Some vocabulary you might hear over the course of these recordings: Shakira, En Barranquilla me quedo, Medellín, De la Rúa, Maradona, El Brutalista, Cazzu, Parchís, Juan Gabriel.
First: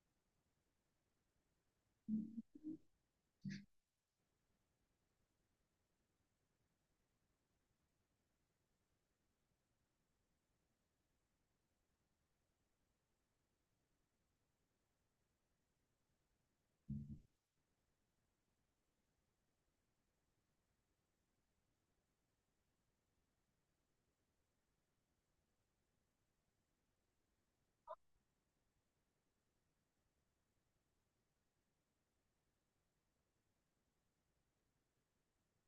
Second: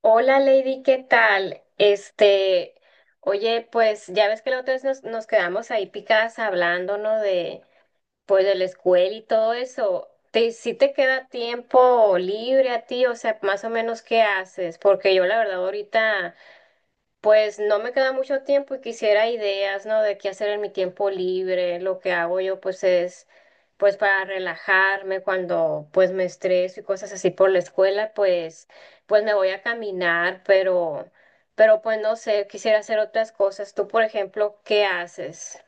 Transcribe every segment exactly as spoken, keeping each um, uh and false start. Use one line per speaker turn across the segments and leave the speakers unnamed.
Hola Lady, ¿qué tal? Este, oye, pues ya ves que la otra vez nos, nos quedamos ahí picadas hablando, ¿no? De, pues de la escuela y todo eso. ¿Te, si te queda tiempo libre a ti? O sea, más o menos, ¿qué haces? Porque yo la verdad ahorita pues no me queda mucho tiempo y quisiera ideas, ¿no? De qué hacer en mi tiempo libre. Lo que hago yo, pues, es, pues, para relajarme cuando, pues, me estreso y cosas así por la escuela, pues, pues me voy a caminar, pero, pero, pues, no sé, quisiera hacer otras cosas. Tú, por ejemplo, ¿qué haces?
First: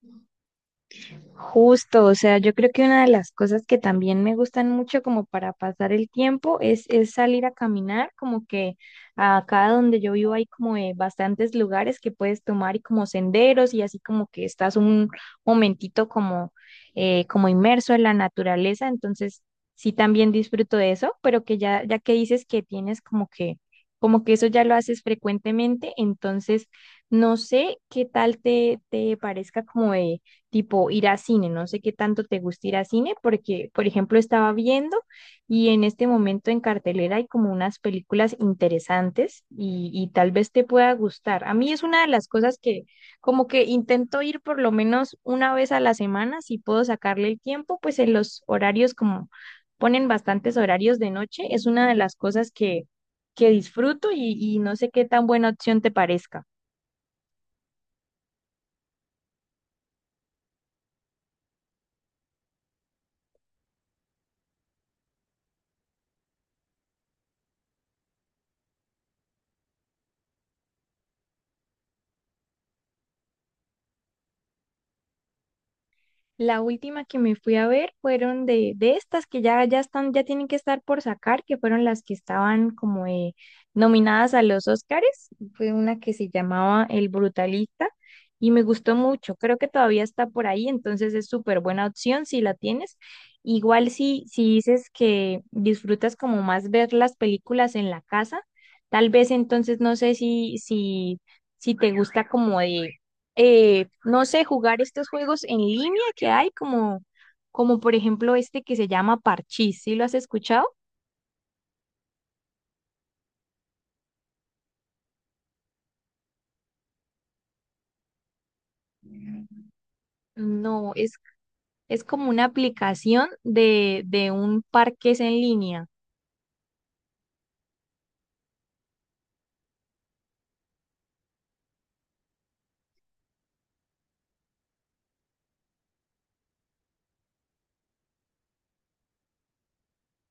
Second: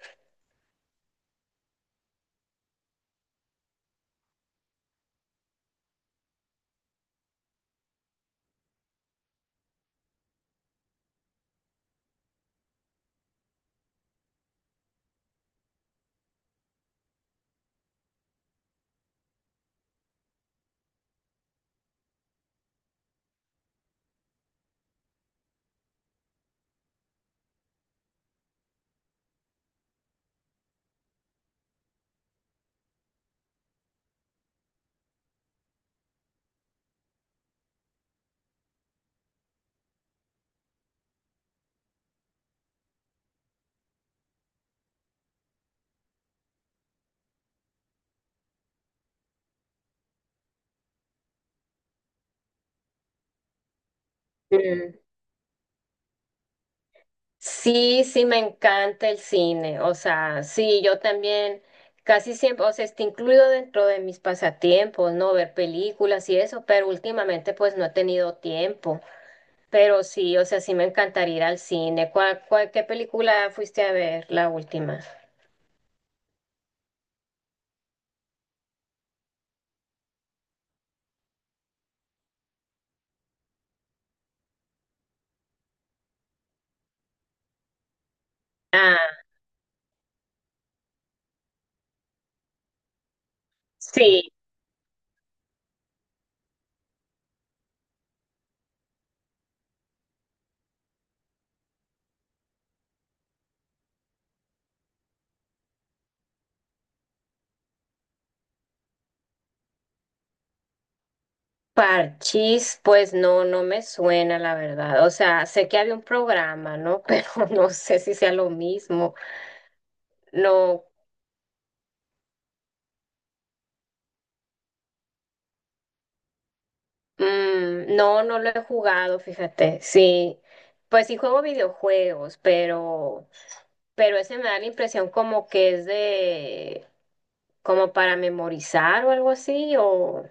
Justo, o sea, yo creo que una de las cosas que también me gustan mucho como para pasar el tiempo es, es salir a caminar, como que acá donde yo vivo hay como eh, bastantes lugares que puedes tomar y como senderos y así como que estás un momentito como, eh, como inmerso en la naturaleza, entonces sí también disfruto de eso, pero que ya, ya que dices que tienes como que, como que eso ya lo haces frecuentemente, entonces no sé qué tal te, te parezca como de tipo ir a cine. No sé qué tanto te gusta ir a cine, porque, por ejemplo, estaba viendo y en este momento en cartelera hay como unas películas interesantes y, y tal vez te pueda gustar. A mí es una de las cosas que como que intento ir por lo menos una vez a la semana, si puedo sacarle el tiempo, pues en los horarios como ponen bastantes horarios de noche, es una de las cosas que, que disfruto y, y no sé
Mm.
qué tan buena opción te parezca.
Sí, sí, me encanta el cine. O sea, sí, yo también casi siempre, o sea, está incluido dentro de mis pasatiempos, ¿no? Ver películas y eso, pero últimamente pues no he tenido tiempo. Pero sí, o sea, sí me encantaría ir al cine. ¿Cuál, cuál- qué película fuiste a ver la última?
La última que me fui a ver fueron de, de estas que ya, ya están, ya tienen que estar por sacar, que fueron las que estaban como eh, nominadas a los Oscars. Fue una que se llamaba El Brutalista y me gustó
Ah,
mucho. Creo que todavía está por ahí, entonces es súper buena opción si la tienes. Igual si,
sí.
si dices que disfrutas como más ver las películas en la casa, tal vez entonces no sé si, si, si te gusta como de eh, no sé, jugar estos juegos en línea que hay, como, como por ejemplo este que se llama Parchís, ¿sí lo has escuchado?
Parchís, pues no, no me suena la verdad. O sea, sé que había un programa, ¿no? Pero no sé si sea lo mismo. No.
No, es, es como una aplicación de, de un parque en línea.
Mm, no, no lo he jugado, fíjate. Sí, pues sí juego videojuegos, pero, pero ese me da la impresión como que es de, como para memorizar o algo así, o,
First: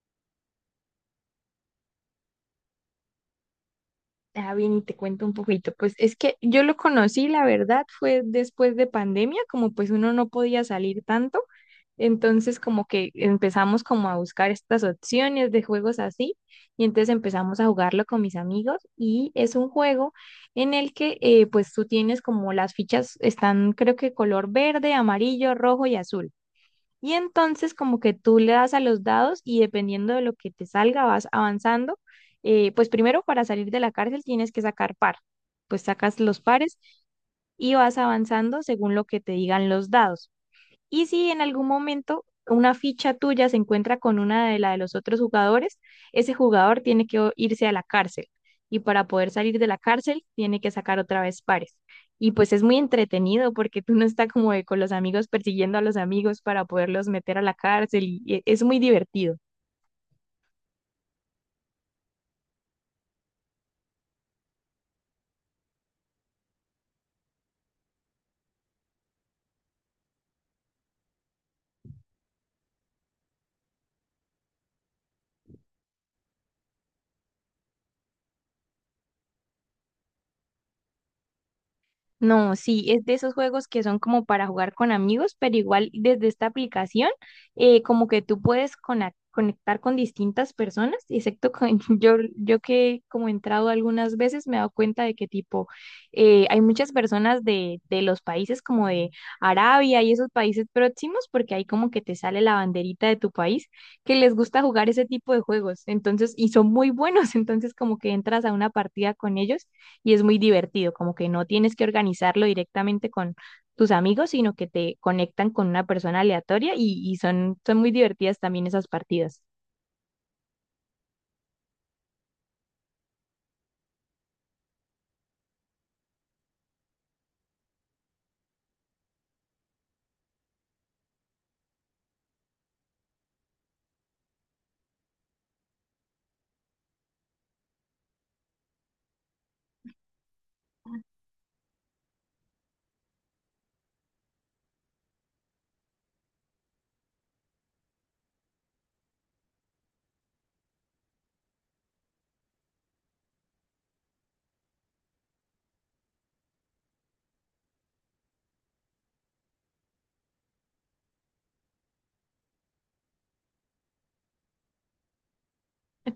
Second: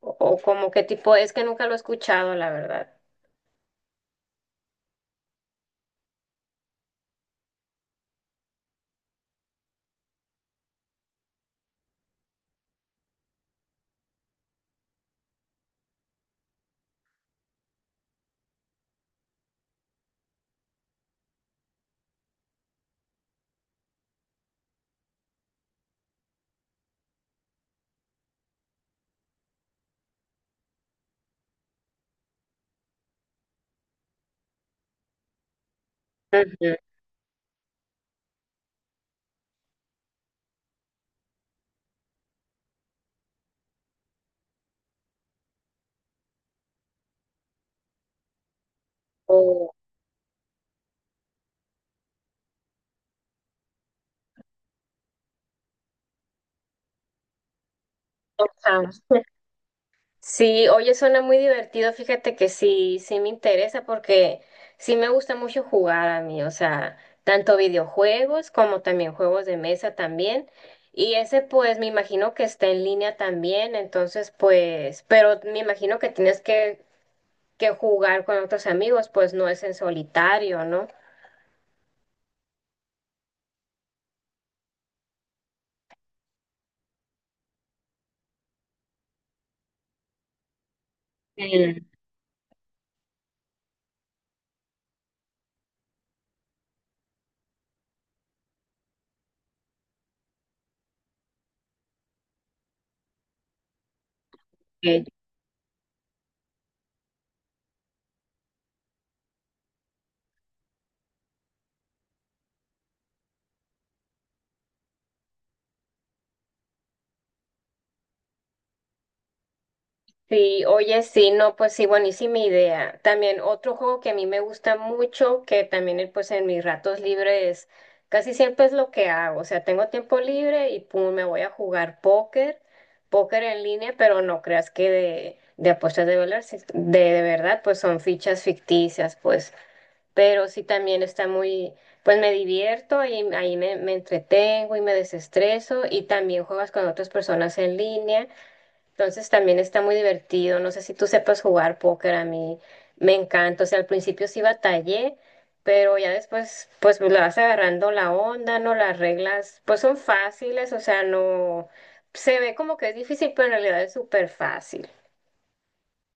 o como qué tipo, es que nunca lo he escuchado, la verdad.
Ah, bien, y te cuento un poquito. Pues es que yo lo conocí, la verdad, fue después de pandemia, como pues uno no podía salir tanto, entonces como que empezamos como a buscar estas opciones de juegos así, y entonces empezamos a jugarlo con mis amigos, y es un juego en el que eh, pues tú tienes como las fichas están creo que color verde, amarillo, rojo y azul. Y entonces como que tú le das a los dados y dependiendo de lo que te salga vas avanzando. Eh, pues primero para salir de la cárcel tienes que sacar par, pues sacas los
Ujú.
pares y vas avanzando según lo que te digan los dados. Y si en algún momento una ficha tuya se encuentra con una de la de los otros jugadores, ese jugador tiene que o- irse a la cárcel. Y para poder salir de
O-
la cárcel, tiene que sacar otra vez pares. Y pues es muy entretenido porque tú no estás como de con los amigos persiguiendo a los amigos para poderlos meter a la cárcel y y es muy
ajá.
divertido.
Sí, oye, suena muy divertido. Fíjate que sí, sí me interesa porque sí me gusta mucho jugar a mí, o sea, tanto videojuegos como también juegos de mesa también. Y ese pues me imagino que está en línea también, entonces pues, pero me imagino que tienes que, que jugar con otros amigos, pues no es en solitario, ¿no?
No, sí, es de esos juegos que son como para jugar con amigos, pero igual desde esta aplicación, eh, como que tú puedes cona conectar con distintas personas, excepto con
Mm.
yo, yo que como he entrado algunas veces me he dado cuenta de que tipo, eh, hay muchas personas de, de los países como de Arabia y esos países próximos, porque ahí como que te sale la banderita de tu país, que les gusta jugar ese
Ok.
tipo de juegos, entonces, y son muy buenos, entonces como que entras a una partida con ellos y es muy divertido, como que no tienes que organizarlo directamente con tus amigos, sino que te conectan con una persona aleatoria y, y son, son muy divertidas también esas partidas.
Sí, oye, sí, no, pues sí, buenísima idea. También otro juego que a mí me gusta mucho, que también eh, pues en mis ratos libres casi siempre es lo que hago. O sea, tengo tiempo libre y pum, me voy a jugar póker, póker en línea, pero no creas que de, de apuestas de dólares, es- de, de verdad, pues son fichas ficticias, pues. Pero sí también está muy, pues me divierto y ahí me, me entretengo y me desestreso y también juegas con otras personas en línea. Entonces también está muy divertido. No sé si tú sepas jugar póker, a mí me encanta. O sea, al principio sí batallé, pero ya después pues le vas agarrando la onda, ¿no? Las reglas pues son fáciles, o sea, no se ve como que es difícil, pero en realidad es súper fácil.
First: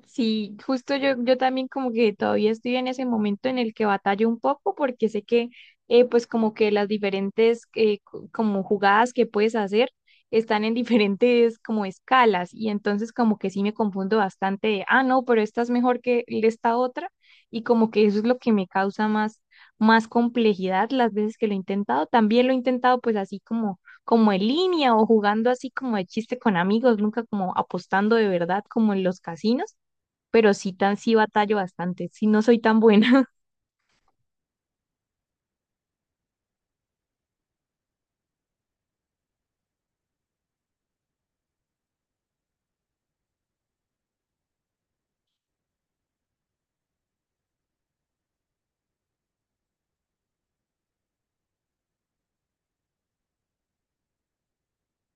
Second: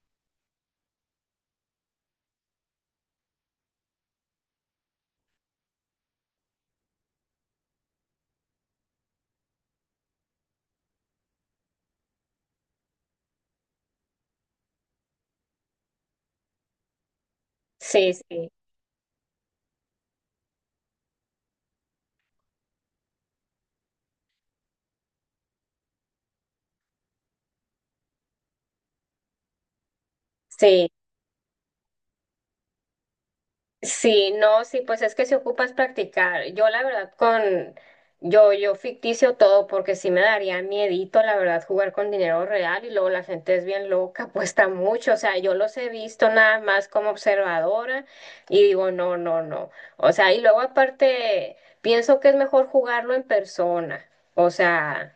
Sí, justo yo, yo también como que todavía estoy en ese momento en el que batallo un poco porque sé que eh, pues como que las diferentes eh, co- como jugadas que puedes hacer están en diferentes como escalas y entonces como que sí me confundo bastante de, ah, no, pero esta es mejor que esta otra y como que
Sí,
eso es lo
sí,
que me causa más, más complejidad las veces que lo he intentado. También lo he intentado pues así como como en línea o jugando así como de chiste con amigos, nunca como apostando de verdad como en los casinos, pero sí
sí.
tan sí batallo bastante, sí no soy tan buena
Sí, no, sí, pues es que si ocupas practicar, yo la verdad con, yo, yo ficticio todo porque sí me daría miedito, la verdad, jugar con dinero real y luego la gente es bien loca, apuesta mucho, o sea, yo los he visto nada más como observadora y digo, no, no, no, o sea, y luego aparte pienso que es mejor jugarlo en persona, o sea,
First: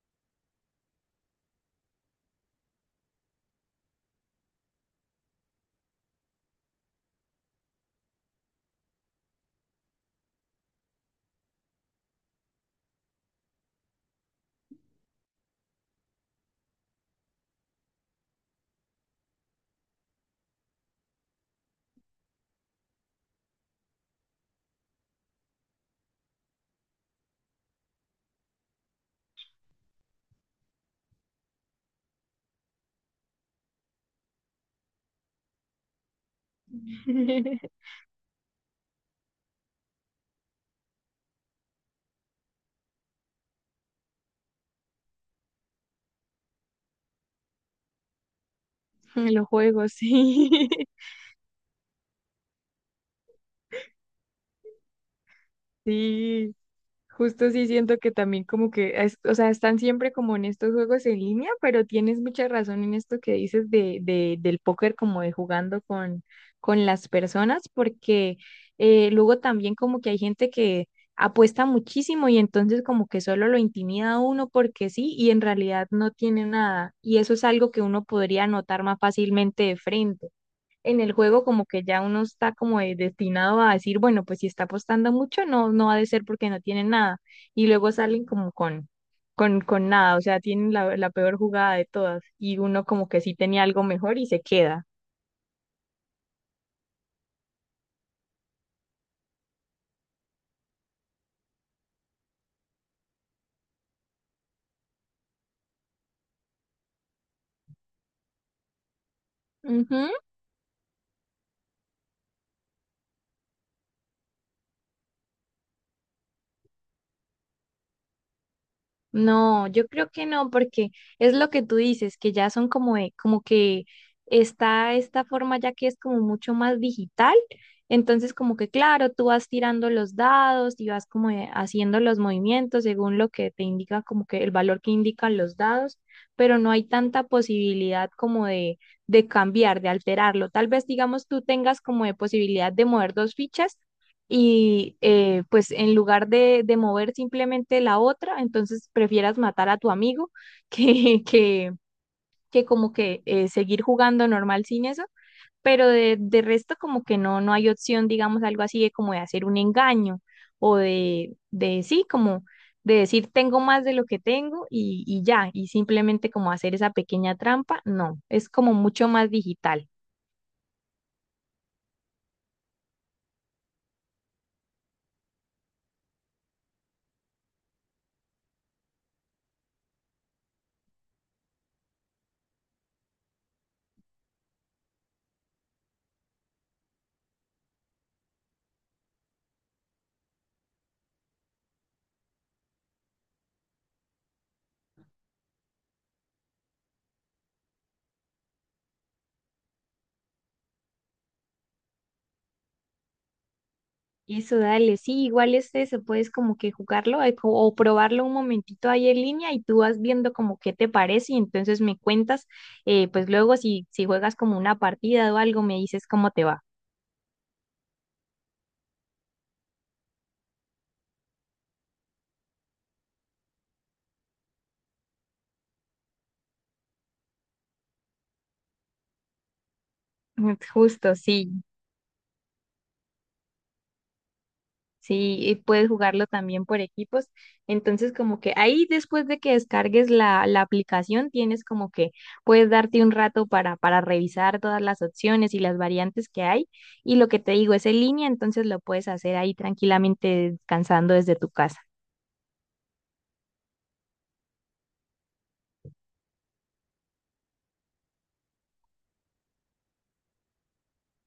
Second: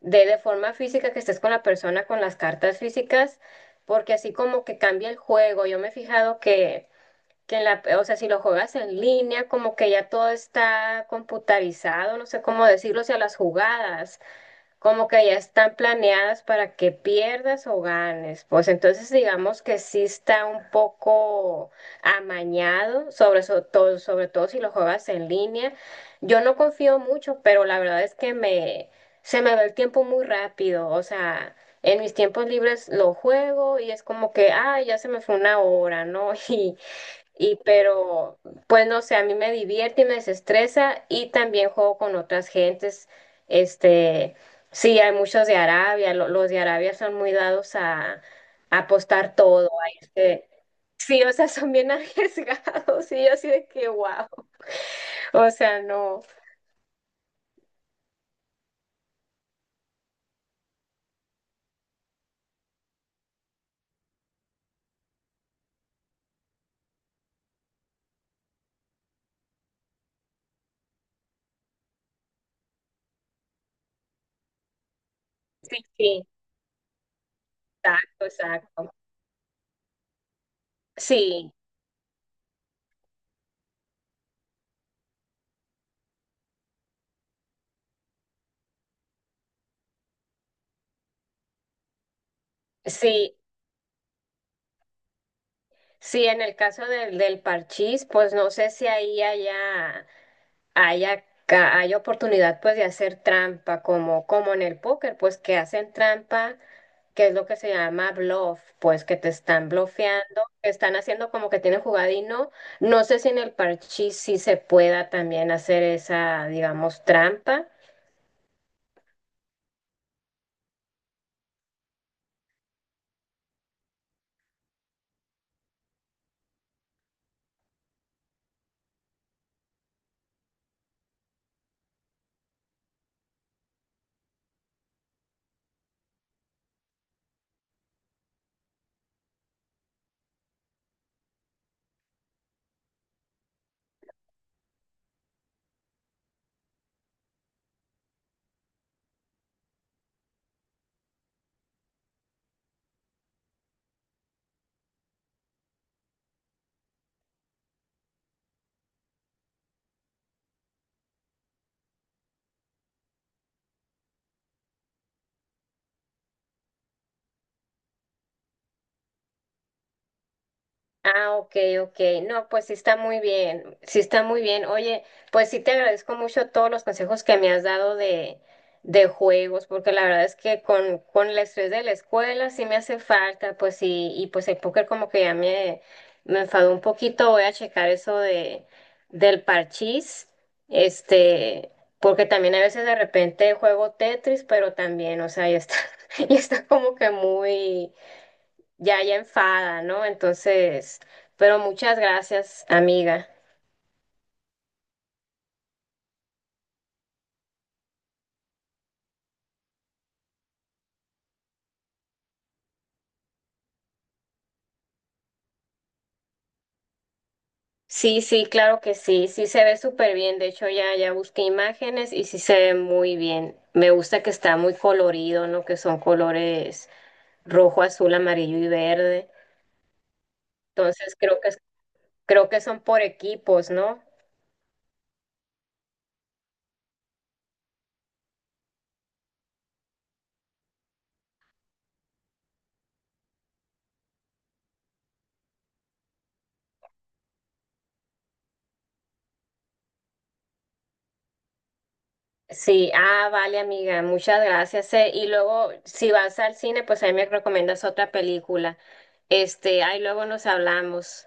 de, de forma física que estés con la persona, con las cartas físicas, porque así como que cambia el juego, yo me he fijado que que en la, o sea, si lo juegas en línea, como que ya todo está computarizado, no sé cómo decirlo, o sea, las jugadas, como que ya están planeadas para que pierdas o ganes. Pues entonces digamos que sí está un poco amañado, sobre so- todo, sobre todo si lo juegas en línea. Yo no confío mucho, pero la verdad es que me, se me va el tiempo muy rápido, o sea, en mis tiempos libres lo juego y es como que, ah, ya se me fue una hora, ¿no? Y, y pero, pues no sé, a mí me divierte y me desestresa y también juego con otras gentes. Este, sí, hay muchos de Arabia, lo- los de Arabia son muy dados a, a
en
apostar
los
todo. a
juegos,
este,
sí.
sí, o sea, son bien arriesgados y yo así de que wow. O sea, no.
Sí. Justo sí siento que también como que, es- o sea, están siempre como en estos juegos en línea, pero tienes mucha razón en esto que dices de, de, del póker, como de jugando con, con las personas, porque eh, luego también como que hay gente que apuesta muchísimo y entonces como que solo lo intimida a uno porque sí y en
Sí,
realidad no
sí,
tiene nada. Y eso es algo que uno
exacto,
podría notar
exacto.
más fácilmente de frente en el juego
Sí,
como que ya uno está como de- destinado a decir, bueno, pues si está apostando mucho, no, no ha de ser porque no tiene nada. Y luego salen como con, con, con nada, o sea, tienen la, la peor jugada de todas y uno como que sí
sí,
tenía algo mejor y se queda.
sí, en el caso del, del parchís, pues no sé si ahí allá. Hay, acá, hay oportunidad pues de hacer trampa, como, como en el póker, pues que hacen trampa, que es lo que se llama bluff, pues que te están
Ujú.
blofeando, que están haciendo como que tienen jugada y no. No sé si en el parchís sí se pueda también hacer esa, digamos, trampa.
No, yo creo que no, porque es lo que tú dices, que ya son como, de- como que está esta forma ya que es como mucho más digital. Entonces, como que claro, tú vas tirando los dados y vas como de- haciendo los movimientos según lo que te indica, como que el valor que indican los dados, pero no hay tanta posibilidad como de, de cambiar, de alterarlo. Tal vez, digamos, tú tengas como de posibilidad de mover dos fichas y eh, pues en lugar de, de mover simplemente la otra, entonces prefieras matar a tu amigo que, que, que como que eh, seguir jugando normal sin eso, pero de, de resto como que no, no hay opción, digamos, algo así de como de hacer un engaño o de, de sí, como de decir tengo más de lo que tengo y, y ya, y simplemente como hacer esa pequeña trampa, no, es como mucho más digital.
Ah, ok, ok. No, pues sí está muy bien, sí está muy bien. Oye, pues sí te agradezco mucho todos los consejos que me has dado de, de juegos, porque la verdad es que con, con el estrés de la escuela sí me hace falta, pues sí, y pues el póker como que ya me, me enfadó un poquito. Voy a checar eso de, del parchís, este, porque también a veces de repente juego Tetris, pero también, o sea, ya está, ya está como que muy ya, ya enfada, ¿no? Entonces, pero muchas gracias, amiga.
Eso, dale, sí, igual este se puedes como que jugarlo eh, co- o probarlo un momentito ahí en línea y tú vas viendo como qué te parece y entonces me cuentas, eh, pues luego si, si juegas como una partida o algo, me dices cómo te va.
Sí, sí, claro que sí, sí se ve súper bien. De hecho, ya, ya busqué imágenes y sí se ve muy bien. Me gusta que está muy colorido, ¿no? Que son colores rojo, azul, amarillo y verde.
Justo,
Entonces, creo que,
sí.
creo que son por equipos, ¿no?
Sí, y puedes jugarlo también por equipos. Entonces, como que ahí después de que descargues la, la aplicación, tienes como que puedes darte un rato para, para revisar todas las opciones y las variantes que hay. Y lo que te digo es en línea, entonces lo puedes hacer ahí tranquilamente descansando desde tu casa.
Sí, ah, vale, amiga, muchas gracias. eh. Y luego, si vas al cine, pues ahí me recomiendas otra película. Este, ahí luego nos hablamos.